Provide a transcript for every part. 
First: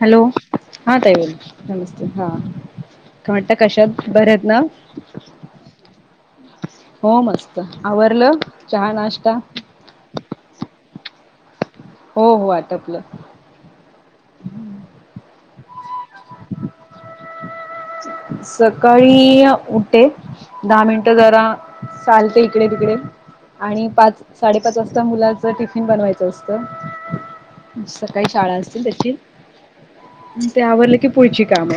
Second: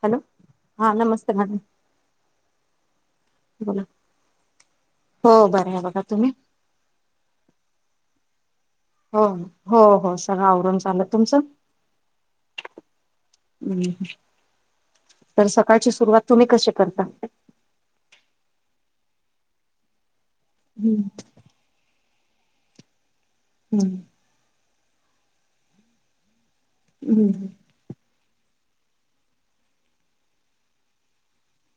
Hello हा ताई नमस्ते मॅडम नमस्ते हा काय म्हणता बोला कशात बर आहेत ना हो बरं आहे बघा तुम्ही हो मस्त आवरल हो हो हो सगळ आवरून झालं. तुमचं? हो हो आटपलं. हम् तर सकाळची सुरुवात तुम्ही कशी करता? सकाळी उठे दहा मिनिट हम्म जरा चालते इकडे तिकडे आणि हम्म पाच साडेपाच वाजता मुलाच टिफिन बनवायचं. तेच तर सकाळी शाळा असते त्याची, ते आवरलं की पुढची काम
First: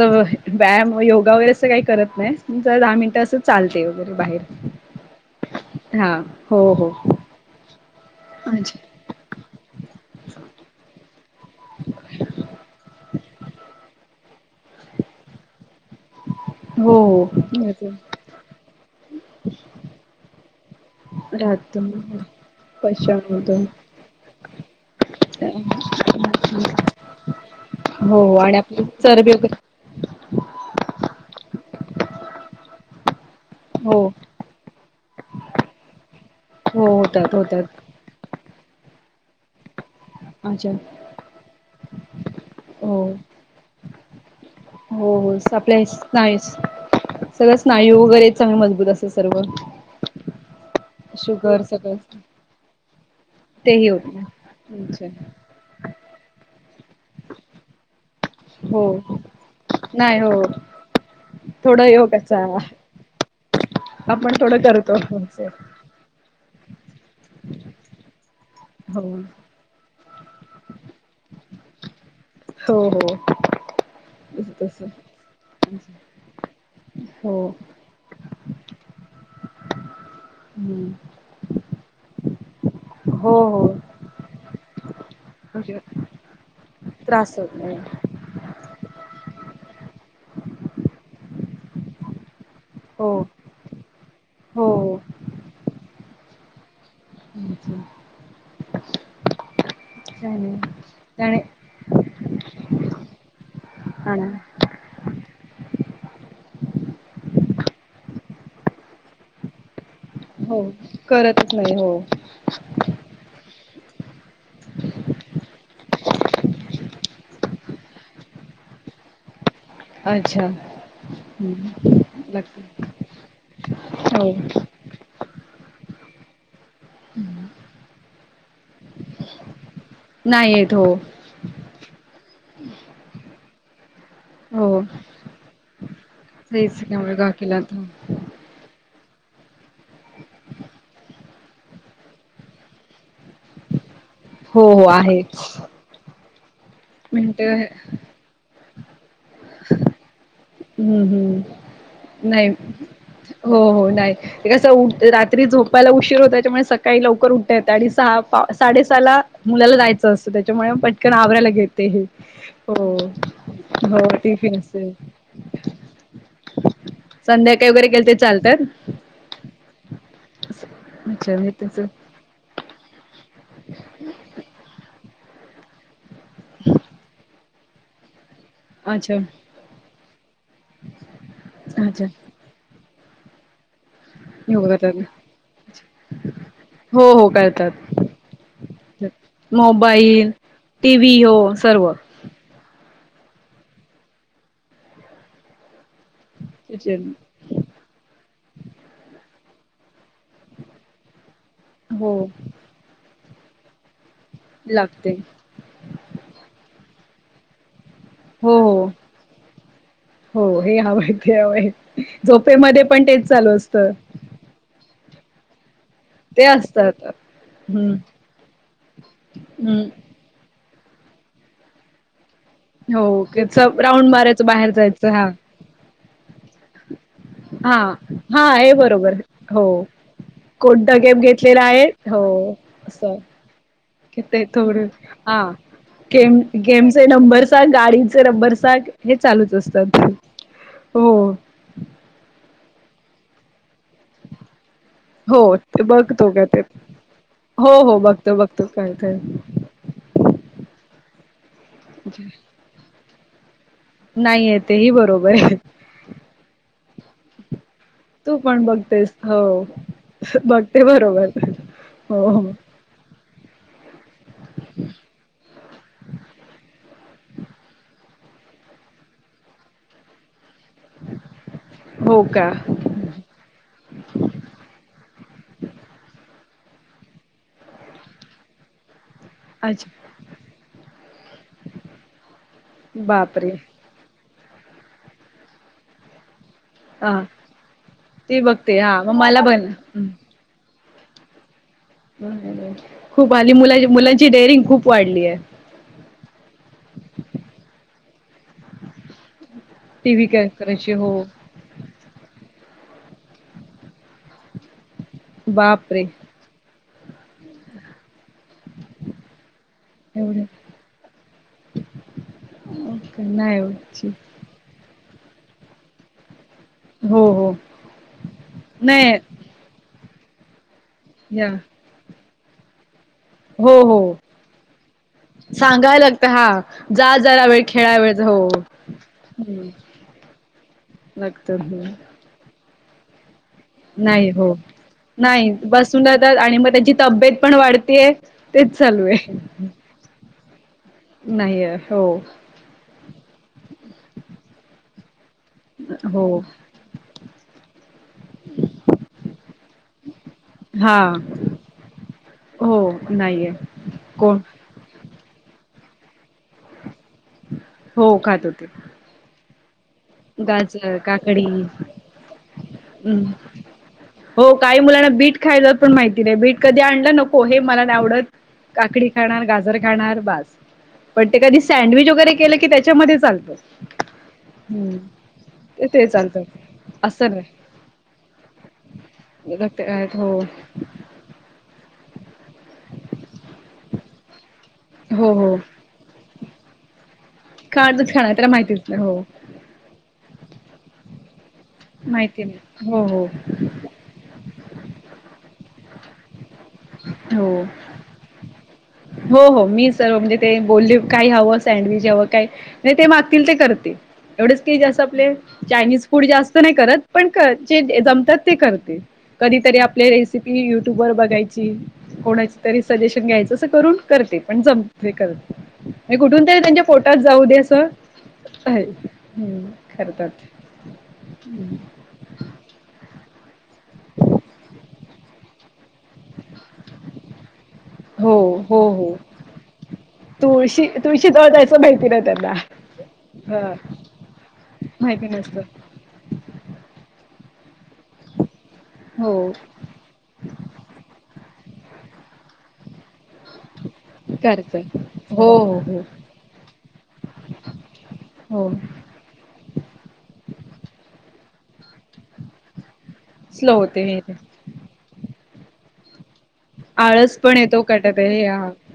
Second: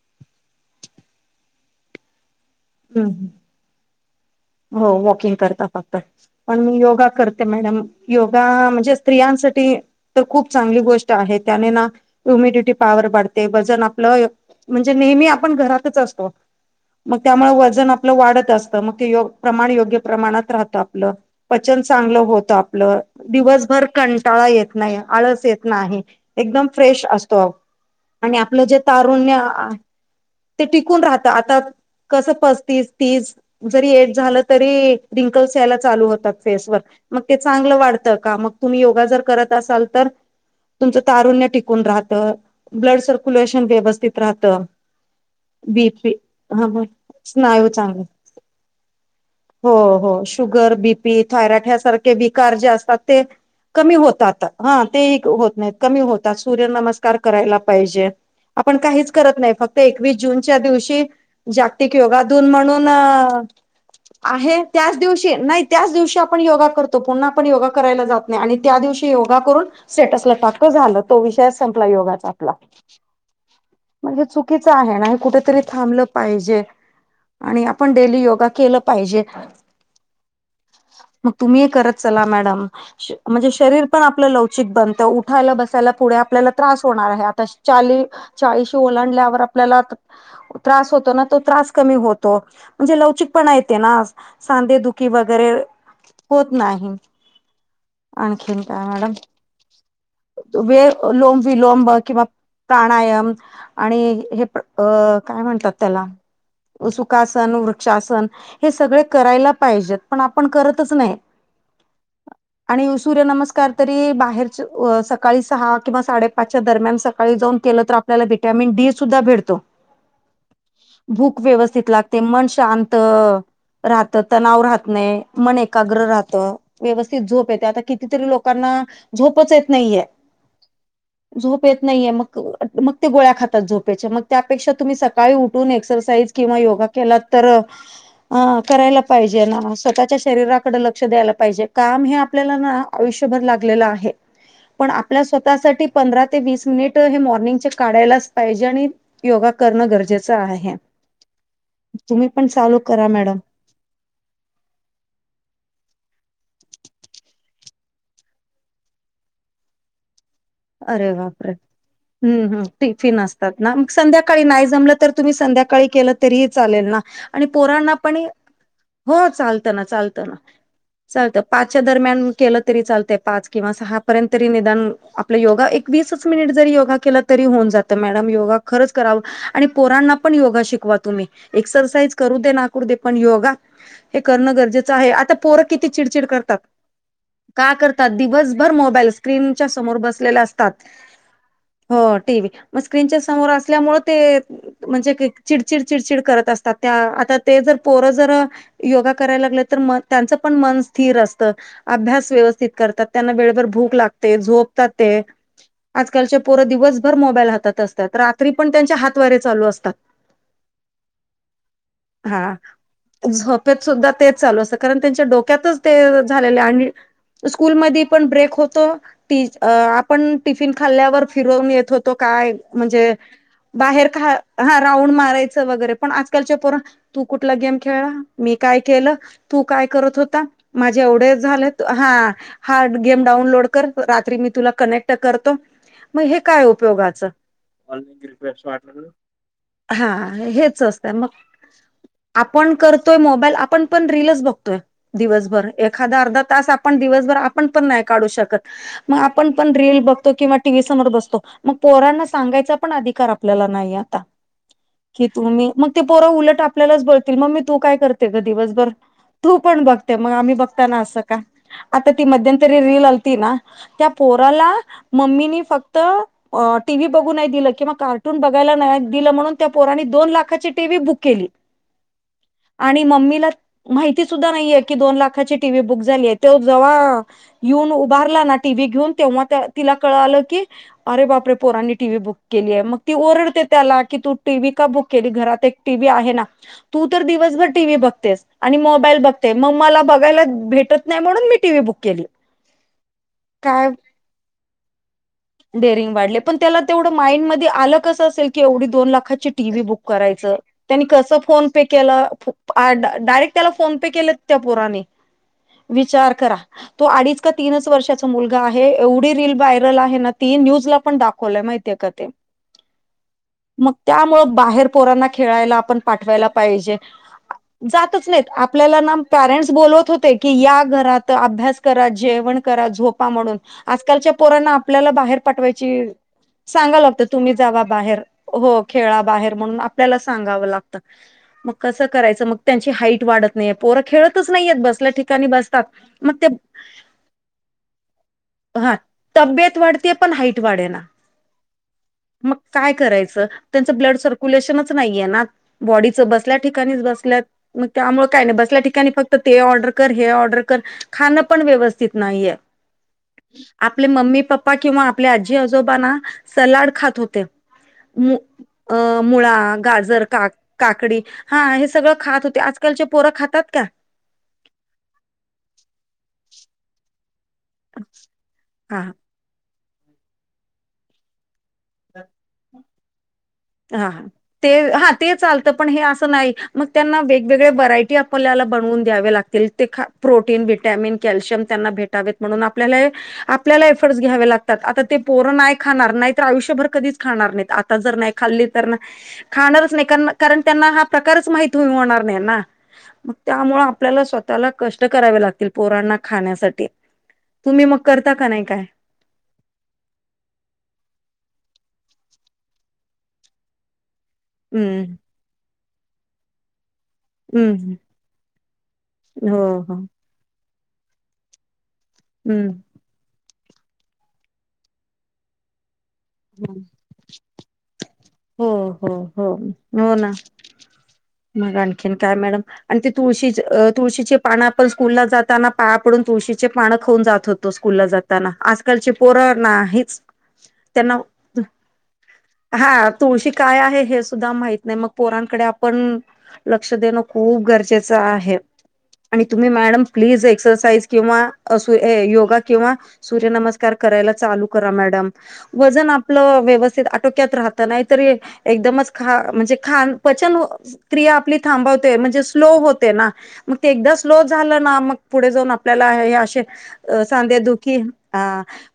अ व्यायाम योगा वगैरे असं काही करत नाही, जरा दहा मिनटं हम्म असं चालते वगैरे बाहेर हो वॉकिंग करता फक्त हा पण हो मी हो योगा करते मॅडम योगा अच्छा म्हणजे स्त्रियांसाठी तर खूप चांगली गोष्ट आहे त्याने ना हुमिडिटी पॉवर वाढते. ते वजन आपलं म्हणजे नेहमी आपण घरातच असतो. हो मग त्यामुळे वजन हो आपलं वाढत असतं मग ते य प्रमाण योग्य प्रमाणात राहत. आपलं पचन राहतो चांगलं होत आपलं कशामधून दिवसभर कंटाळा येत नाही. आळस येत नाही एकदम फ्रेश असतो. हो आणि आपलं जे आपली चरबी तारुण्य वगैरे ते टिकून राहत आता कस पस्तीस तीस जरी हो एज तरीही रिंकल्स यायला चालू होतात फेस हो वर होतात ते चांगलं होतात वाढ का मग तुम्ही योगा जर करत असाल तर अच्छा तुमचं तारुण्य टिकून राहत, हो ब्लड सर्क्युलेशन व्यवस्थित राहत, हो हो आपल्या स्नायस सगळ स्नायू वगैरे चांगले मजबूत असतात सर्व हो हो शुगर, बीपी, शुगर थायरॉइड, सगळं ह्यासारखे विकार जे असतात ते तेही कमी होत होतात हा नाही तेही अच्छा होत नाहीत कमी होतात सूर्य नमस्कार करायला पाहिजे. आपण हो काहीच करत नाही फक्त एकवीस नाही हो जूनच्या दिवशी थोडं जागतिक योगाचा योगादिन म्हणून आपण थोडं आहे करतो त्याच दिवशी नाही. हो त्याच दिवशी आपण योगा करतो, पुन्हा आपण योगा करायला जात नाही आणि त्या दिवशी योगा करून स्टेटसला टाकतो झालं तो विषयच संपला योगाचा आपला हो हो म्हणजे चुकीच तस आहे कुठेतरी थांबलं पाहिजे हो आणि पण डेली योगा केलं पाहिजे. हम्म मग तुम्ही करत चला मॅडम हो म्हणजे शरीर पण आपलं लवचिक बनत उठ ला हो बसायला पुढे आपल्याला त्रास होणार आहे त्रास आता होत नाही चाली चाळीशी ओलांडल्यावर आपल्याला त्रास होतो ना तो त्रास कमी होतो. म्हणजे हो लवचिकपणा येते ना सांधे हो दुखी वगैरे होत नाही. अम्छ आणखीन काय मॅडम काय नाही वे त्याने लोंब विलोब किंवा प्राणायाम आणि आणा हे अ काय म्हणतात त्याला सुखासन वृक्षासन करा पण आपन हो करत चा नाही. करतच नाही हो सूर्यनमस्कार तरी बाहेरच सकाळी सहा किंवा साडेपाचच्या दरम्यान सकाळी जाऊन केलं तर त्याला विटामिन डी सुद्धा भेटतो अच्छा भूक व्यवस्थित लागते, मन लागत शांत राहत, हो तणाव राहत नाही, मन एकाग्र राहत, व्यवस्थित झोप येते. आता कितीतरी लोकांना झोपच येत नाही. नाही येत हो. झोप येत नाहीये, मग मग ते गोळ्या खातात झोपेच्या मग त्यापेक्षा हो तुम्ही सकाळी उठून एक्सरसाईज किंवा योगा केला तर हम् अ करायला पाहिजे ना स्वतःच्या शरीराकडे लक्ष द्यायला पाहिजे काम हे आपल्याला ना आयुष्यभर लागले आहे, हो हो पण आहे आपल्या स्वतःसाठी पंधरा ते वीस मिनिट हे मिनट मॉर्निंग काढायलाच पाहिजे आणि योगा करणं गरजेचं आहे. हम् तुम्ही हम् पण नाही चालू करा मॅडम. हो हो नाही. ते कसं रात्री झोपायला उशीर होता त्याच्यामुळे सकाळी लवकर उठता येतं आणि सहा साडेसहाला मुलाला जायचं असतं त्याच्यामुळे अरे पटकन आवरायला बापरे! घेते हे हम्म हम्म हो टिफिन मग हो संध्याकाळी टिफिन नाही असते जमलं तर, तुम्ही संध्याकाळी केलं तरीही चालेल ना. आणि संध्याकाळी वगैरे पोरांना गेले ते पण ये चालतात हो, चालत ना चालत ना. अच्छा चालत मी तस पाचच्या दरम्यान केलं तरी, चालत पाच किंवा सहा पर्यंत तरी निदान आपल योगा एक वीसच मिनिट जरी योगा केला तरी, होऊन जातं मॅडम योगा खरच अच्छा करावं आणि पोरांना पण योगा शिकवा, तुम्ही अच्छा एक्सरसाईज करू दे ना करू दे पण योगा हे करणं योगा गरजेचं आहे, करतात आता पोरं किती चिडचिड करतात. हो हो का करतात, दिवसभर मोबालईल स्क्रिनच्या समोर मोबाईल बसलेले असतात. टी व्ही हो सर्व टीव्ही मग स्क्रीनच्या समोर असल्यामुळे ते म्हणजे चिडचिड चिडचिड करत असतात त्या आता ते जर पोरं जर योगा करायला लागले तर, त्यांच पण मन स्थिर असतं. हो अभ्यास व्यवस्थित करात, त्यांना वेळभर भूक लागते झोपतात लागते ते. आजकालच्या पोरं दिवसभर मोबाईल हातात असतात, रात्री हो पण हो त्यांच्या हात वारे चालू असतात. हो हे हवयं ते हवयं हा झोपेमध्ये पण तेच चालू झोपेत असतं. सुद्धा तेच चालू असतं. कारण त्यांच्या डोक्यातच ते झालेले आणि असतात स्कूल हम्म मधी पण ब्रेक होतो, टी हम्म आपण टिफिन खाल्ल्यावर फिरवून येत होतो, काय हो म्हणजे बाहेर राऊंड का मारायचं बाहेर हा जायचं राऊंड मारायचं वगैरे पण आजकालच्या पोर ना तू कुठला गेम हा खेळला, हा मी हे काय केलं बरोबर तू हो काय करत होता? कोणता माझे गेम एवढेच घेतलेला झाले आहे हा. हो हा, असं गेम डाउनलोड कर रात्री ते मी तुला थोडं कनेक्ट हा करतो. म हे गेम काय गेमचे उपयोगाचं नंबर सांग गाडीचे नंबर सांग [unintelligible] हे चालूच असतात हा हेच चं हो असतय, मग आपण करतोय मोबाईल आपण पण रीलीचं बघतोय. हो दिवसभर ते एखादा बघतो अर्धा का ते तास आपण दिवसभर आपण हो पण, हो नाही काढू बघतो शकत बघतो काय काय मग आपण पण रील बघतो, किंवा टीव्ही समर बसतो मग पोरांना सांगायचा पण अधिकार आपल्याला नाहीयं. नाहीये तेही बरोबर आहे. ते पोर उलट आपल्याच बोलतील, मम्मी तू काय कर ते तू गं पण दिवसभर बघतेस तू हो पण बघते मग, आम्ही बघते बघताना असं का? बरोबर हो हो ती रील आलती ना, त्या पोराला मम्मीनी फक्त टीव्ही बघू नाही दिलं, किंवा कार्टून बघायला दिलं म्हणून त्या पोरांनी दोन लाख लाखाची टि. व्ही बुक केली. हो का आणि मम्मीला माहिती सुद्धा नाहीये की, दोन लाखाची टी. व्ही बुक झालीय त्यो जवा येऊन उभारला ना, टी. व्ही घेऊन तेव्हा तिला अच्छा कळलं की अरे बापरे! पोरांनी टी. व्ही बुक केलीय मग ती बापरे ओरडते त्याला की तू टी. व्ही का बुक केली, घरात एक टी. व्ही आहे ना. तू हा तर दिवसभर टी. व्ही ती बघतेस, आणि बघते हा मग मोबाईल मला बघतेस पण मग मला बघायला भेटत नाही, म्हणून मी टि. व्ही बुक केली. खूप हल्ली मुलां- मुलांची डेअरिंग खूप वाढली आहे. डेरिंग वाढले पण, त्याला तेवढं माइंड मध्ये आलं कसं असेल की, एवढी दोन लाखाची टी. व्ही बुक कॅ करायचं करायची त्यांनी हो कसं फोन पे केल डायरेक्ट त्याला फोन पे केल, त्या पोराने बापरे विचार करा. तो अडीच का तीनच वर्षाचा मुलगा आहे एवढी रील बाय आहे ना एवढे ती न्यूज ला पण दाखवय माहितीय का ते का नाही मग होत त्यामुळे बाहेर पोरांना खेळायला आपण पाठवायला पाहिजे, हो हो जातच नाहीत आपल्याला ना नाही पॅरेंट्स बोलवत होते की, या घरात या अभ्यास करा जेवण करा झो पा म्हणून हो हो आज कालच्या पोरांना आपल्याला बाहेर पाठवायची सांगायला लागतं हा सांगाय जा लागत, जरा तुम्ही वेळ जावा खेळा बाहेर. वेळ हो, खेळा बाहेर म्हणून आपल्याला सांगाव लागत. लागत करायच मग त्यांची हाट वाढत नाहीये पोरं नाही खेळतच हो नाहीयेत बसल्या ठिकाणी नाही बसतात बसून जातात ते आणि मग त्यांची तब्येत पण वाढतीय तेच चालू आहे ते पण हाईट वाढे ना नाहीय हो मग काय करायचं त्यांचं ब्लड सर्क्युलेशनच नाहीये ना बॉडीच हो बसल्या ठिकाणीच बसल्यात मग त्यामुळे काय नाही बसल्या ठिकाणी फक्त ते ऑर्डर कर हे ऑर्डर कर हा खाणं पण व्यवस्थित नाहीये हो नाहीये आपले कोण मम्मी पप्पा किंवा आपल्या आजी आजोबाांना सलाड खात होत हो मु खात होते गार का काकडी हा हे सगळं खात होते आजकालचे हम् पोरं खातात का हो काही मुलांना बीट खायला पण माहिती नाही बीट कधी आणलं नको हे मला का ख हा पण क सर त्या म चालतो हा हा ते हा ते चालतं पण हे ते असं चालतं नाही मग त्यांना असं वेगवेगळे व्हरायटी आपल्याला बनवून द्यावे लागतील ते नाही हो प्रोटीन व्हटॅमिन कॅल्शियम त्यांना भेटावेत म्हणून आपल्याला आपल्याला एफर्टस घ्यावे लागत आता ते हो हो पोरं नाही खाणार नाही तर आयुष्यभर कधीच खाणार नाही आता खाणारच जर नाही खाणार त्याला खाल्ली माहितीच तर नाही हो खाणारच नाही कार कारण त्यांना हा प्रकारच माहिती होणार नाही माहिती ना हो हो मग त्यामुळे आपल्याला स्वतःला कष्ट करावे लागतील पोरांना खाण्यासाठी हो तुम्ही मग करता का नाही काय हो हो मी सर्व म्हणजे ते बोलले काय हवं सँडविच हवं काय नाही ते मागतील ते करते एवढंच क जा हम्म आपले चायनीज फूड जास्त नाही करत पण जे हम्म जमतात ते करते हो कधीतरी हो आपल्या रेसिपी युट्यूब वर बघायची कोणाची हम्म तरी सजेशन घ्यायचं अस करून करते पण जमते करते कुठून तरी त्यांच्या पोटात जाऊ दे असं हो आहे. हो हो हम्म हो करतात ना मग आणखी काय मॅडम आणि तुळशी तुळशीची पानं आपण स्कूलला जाताना पाया पडून तुळशीचे पाण खाऊन जात होतो स्कूलला जात हो हो आजकालची हो. पोरणा हच तुळशी तुळशी जळ जायचं माहिती ना त्यांना हा हा काय आहे हे सुा माहत नाही म माहिती नसतं. पोरांकडे पण लक्ष देणं खूप गरजेचं आहे आणि हो तुम्ही मॅडम प्लीज एक्सरसाइज किंवा अस योगा किंवा सूर्य नमस्कार करायला चालू करत हो करा मॅडम हो हो वजन आपलं व्यवस्थित आटोक्यात राह नाहीतरी हो. एकदम ख म्हणजे ख पचन क्रिया आपली थांबवते म्हणजे स्लो होते ना स्लो मग ते होते एकदा हे स्लो झालं ना मग पुढे जाऊन आपल्याला असे आळस पण येतो ध्यादुखी कटात हे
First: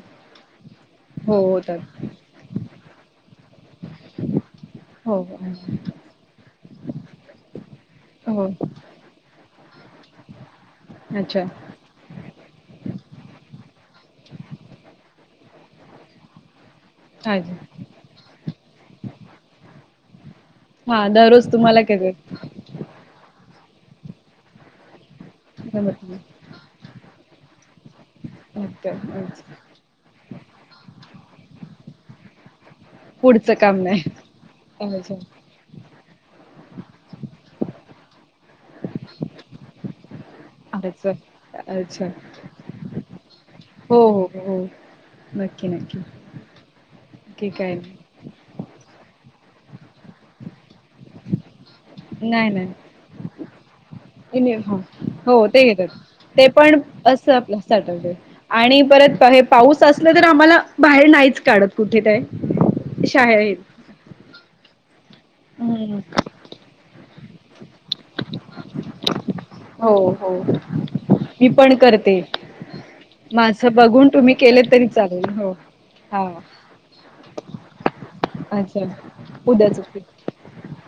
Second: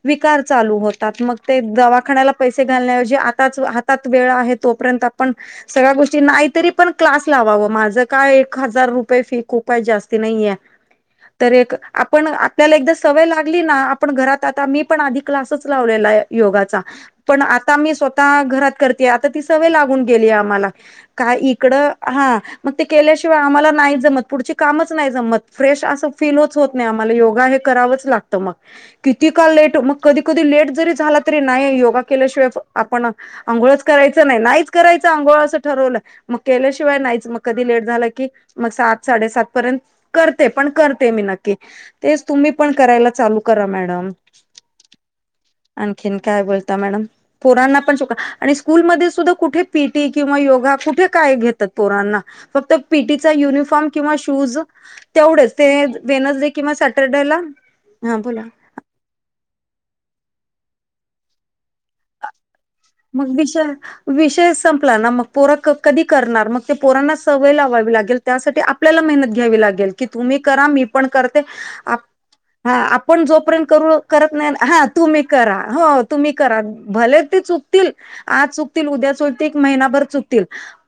विकार चालू होतात मग हो ते होतात दवाखान्याला पैसे घालण्याऐवजी आता हातात वेळ आहे तोपर्यंत हो आपण सगळ्या गोष्टी नाहीतरी पण क्लास लावावं माझं काय हो एक हजार रुपये फी ख जास्ती नाहीये अच्छा तर एक आपण आपल्याला एकदा सवय लागली ना आपण घरात आता मी पण आधी क्लासच लावलेला आहे योगाचा पण अच्छा आता मी स्वतः घरात करते आता ती सवय लागून गेली आहे आम्हाला हा काय दररोज तुम्हाला इकडं काय हा मग ते केल्याशिवाय आम्हाला नाहीच जमत पुढची कामच नाही. जमत फ्रेश जमत असं नाही फीलच होत. नाही आम्हाला योगा हे करावच लागत मग अच्छा किती काल अच्छा लेटग कधी कधी लेट जरी झाला तरी नाही योगा केल्याशिवाय पण पुढचं काम आंघोळच करायचं नाही नाहीच करायचं अच्छा आंघोळ असं ठरवलं मग केल्याशिवाय नाहीच मग कधी लेट झालं की मग सात साडेसात पर्यंत करते पण करते अच्छा मी नक्की अच्छा तेच तुम्ही पण करायला चालू करा हो मॅडम हो हो नक्की नक्की आणखीन काय बोलता मॅडम? की काय पोरांना पण च आणि स्कूलमध्ये सुद्धा कुठे पीटी किंवा योगा कुठे काय घेतं तर पोरांना नाही फक्त नाही पीटीचा युनिफॉर्म किंवा नाही शुज ह हो हो तेवढेंच ते घेतात ते वेन्सडें पण असं आपल्या [unintelligible] आणि परत हे पाऊस असलं तर आम्हाला बाहेर नाहीच काढत कुठे काय मग शाळेत विषय विषय संपला ना मग पोर हम्म कधी करणार मग? पोरांना सवय लावावी लागेल त्यासाठी आपल्याला मेहनत घ्यावी लागेल हो की हो तुम्ही करा मी पण करते. मी पण करते हा आपण जोपर्यंत माझं करू बघून करत तुम्ही केले नाही हा तरी तुम्ही चालेल करा हो हा तुम्ही करा भले ते चुक आज अच्छा चुकतील उद्या चुकतील उद्याच महिनाभर चुकतील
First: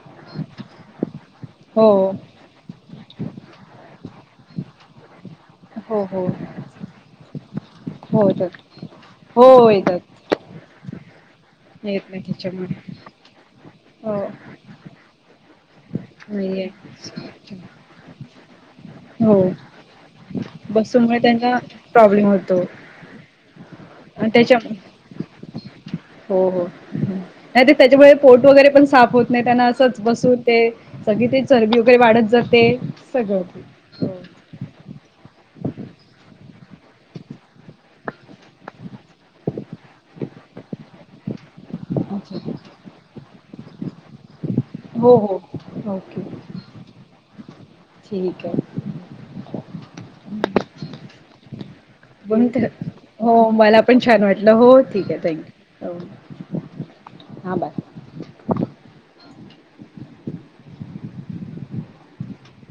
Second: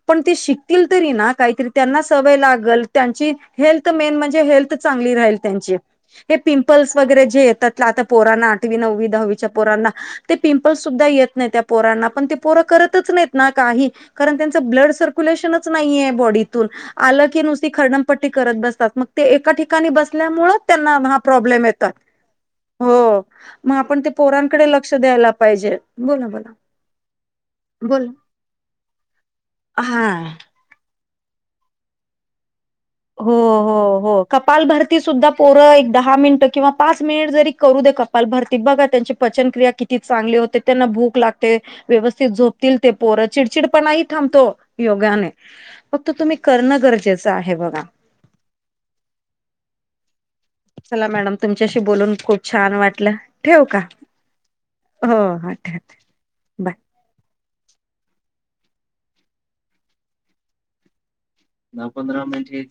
पण ते शिकतील तरी ना? काहीतरी हो त्यांना सवय लागल त्यांची हेल्थ मेन म्हणजे हेल्थ चांगली राहील. त्यांचे हो हो हे पिंपल्स वगैरे जे येतात आता हो पोरांना येतात आठवी नववी दहावीच्या हो पोरांना येतात ते पिंपल्स सुद्धा येत नाही त्या पोरांना येत नाही पण ते पोरं त्याच्यामुळे करतच नाहीत ना काही हो कारण त्या त ब्लड सर्क्युलेशनच नाहीय बॉडीतून नाहीये आलं की नुसती खरडमपट्टी करत बसतात मग ते हो एका ठिकाणी बसल्यामुळेच त्यांना हा बसूमुळे त्यांना प्रॉब्लेम येतात. प्रॉब्लेम होतो. हो मग आपण ते आणि त्याच्या पोरांकडे लक्ष द्यायला पाहिजे. बोला हो बोला हो नाही ते बोला त्याच्यामुळे पोट वगैरे पण साफ होत नाही त्यांना असंच हा बसून ते सगळी ती चरबी वगैरे वाढत जाते. हो हो हो सगळं कपाल भरती सुद्धा पोरं एक दहा मिनिटं किंवा पाच मिनिट जरी करू दे कपाल भरती बघा त्यांची पचनक्रिया किती चांगली होते त्यांना भूक लागते. व्यवस्थित झोपतील ते पोरं चिडचिडपणाही थांबतो. योगा हो हो ने हो फक्त तुम्ही करणं गरजेचं आहे बघा. ठीकय चला मॅडम तुमच्याशी बोलून [unintelligible] खूप पण छान वाटलं हो ठेव का मला पण छान वाटलं हो ठीक आहे हो ठेव थँक्यू हो बाय हा बाय. दहा पंधरा मिनिटे ही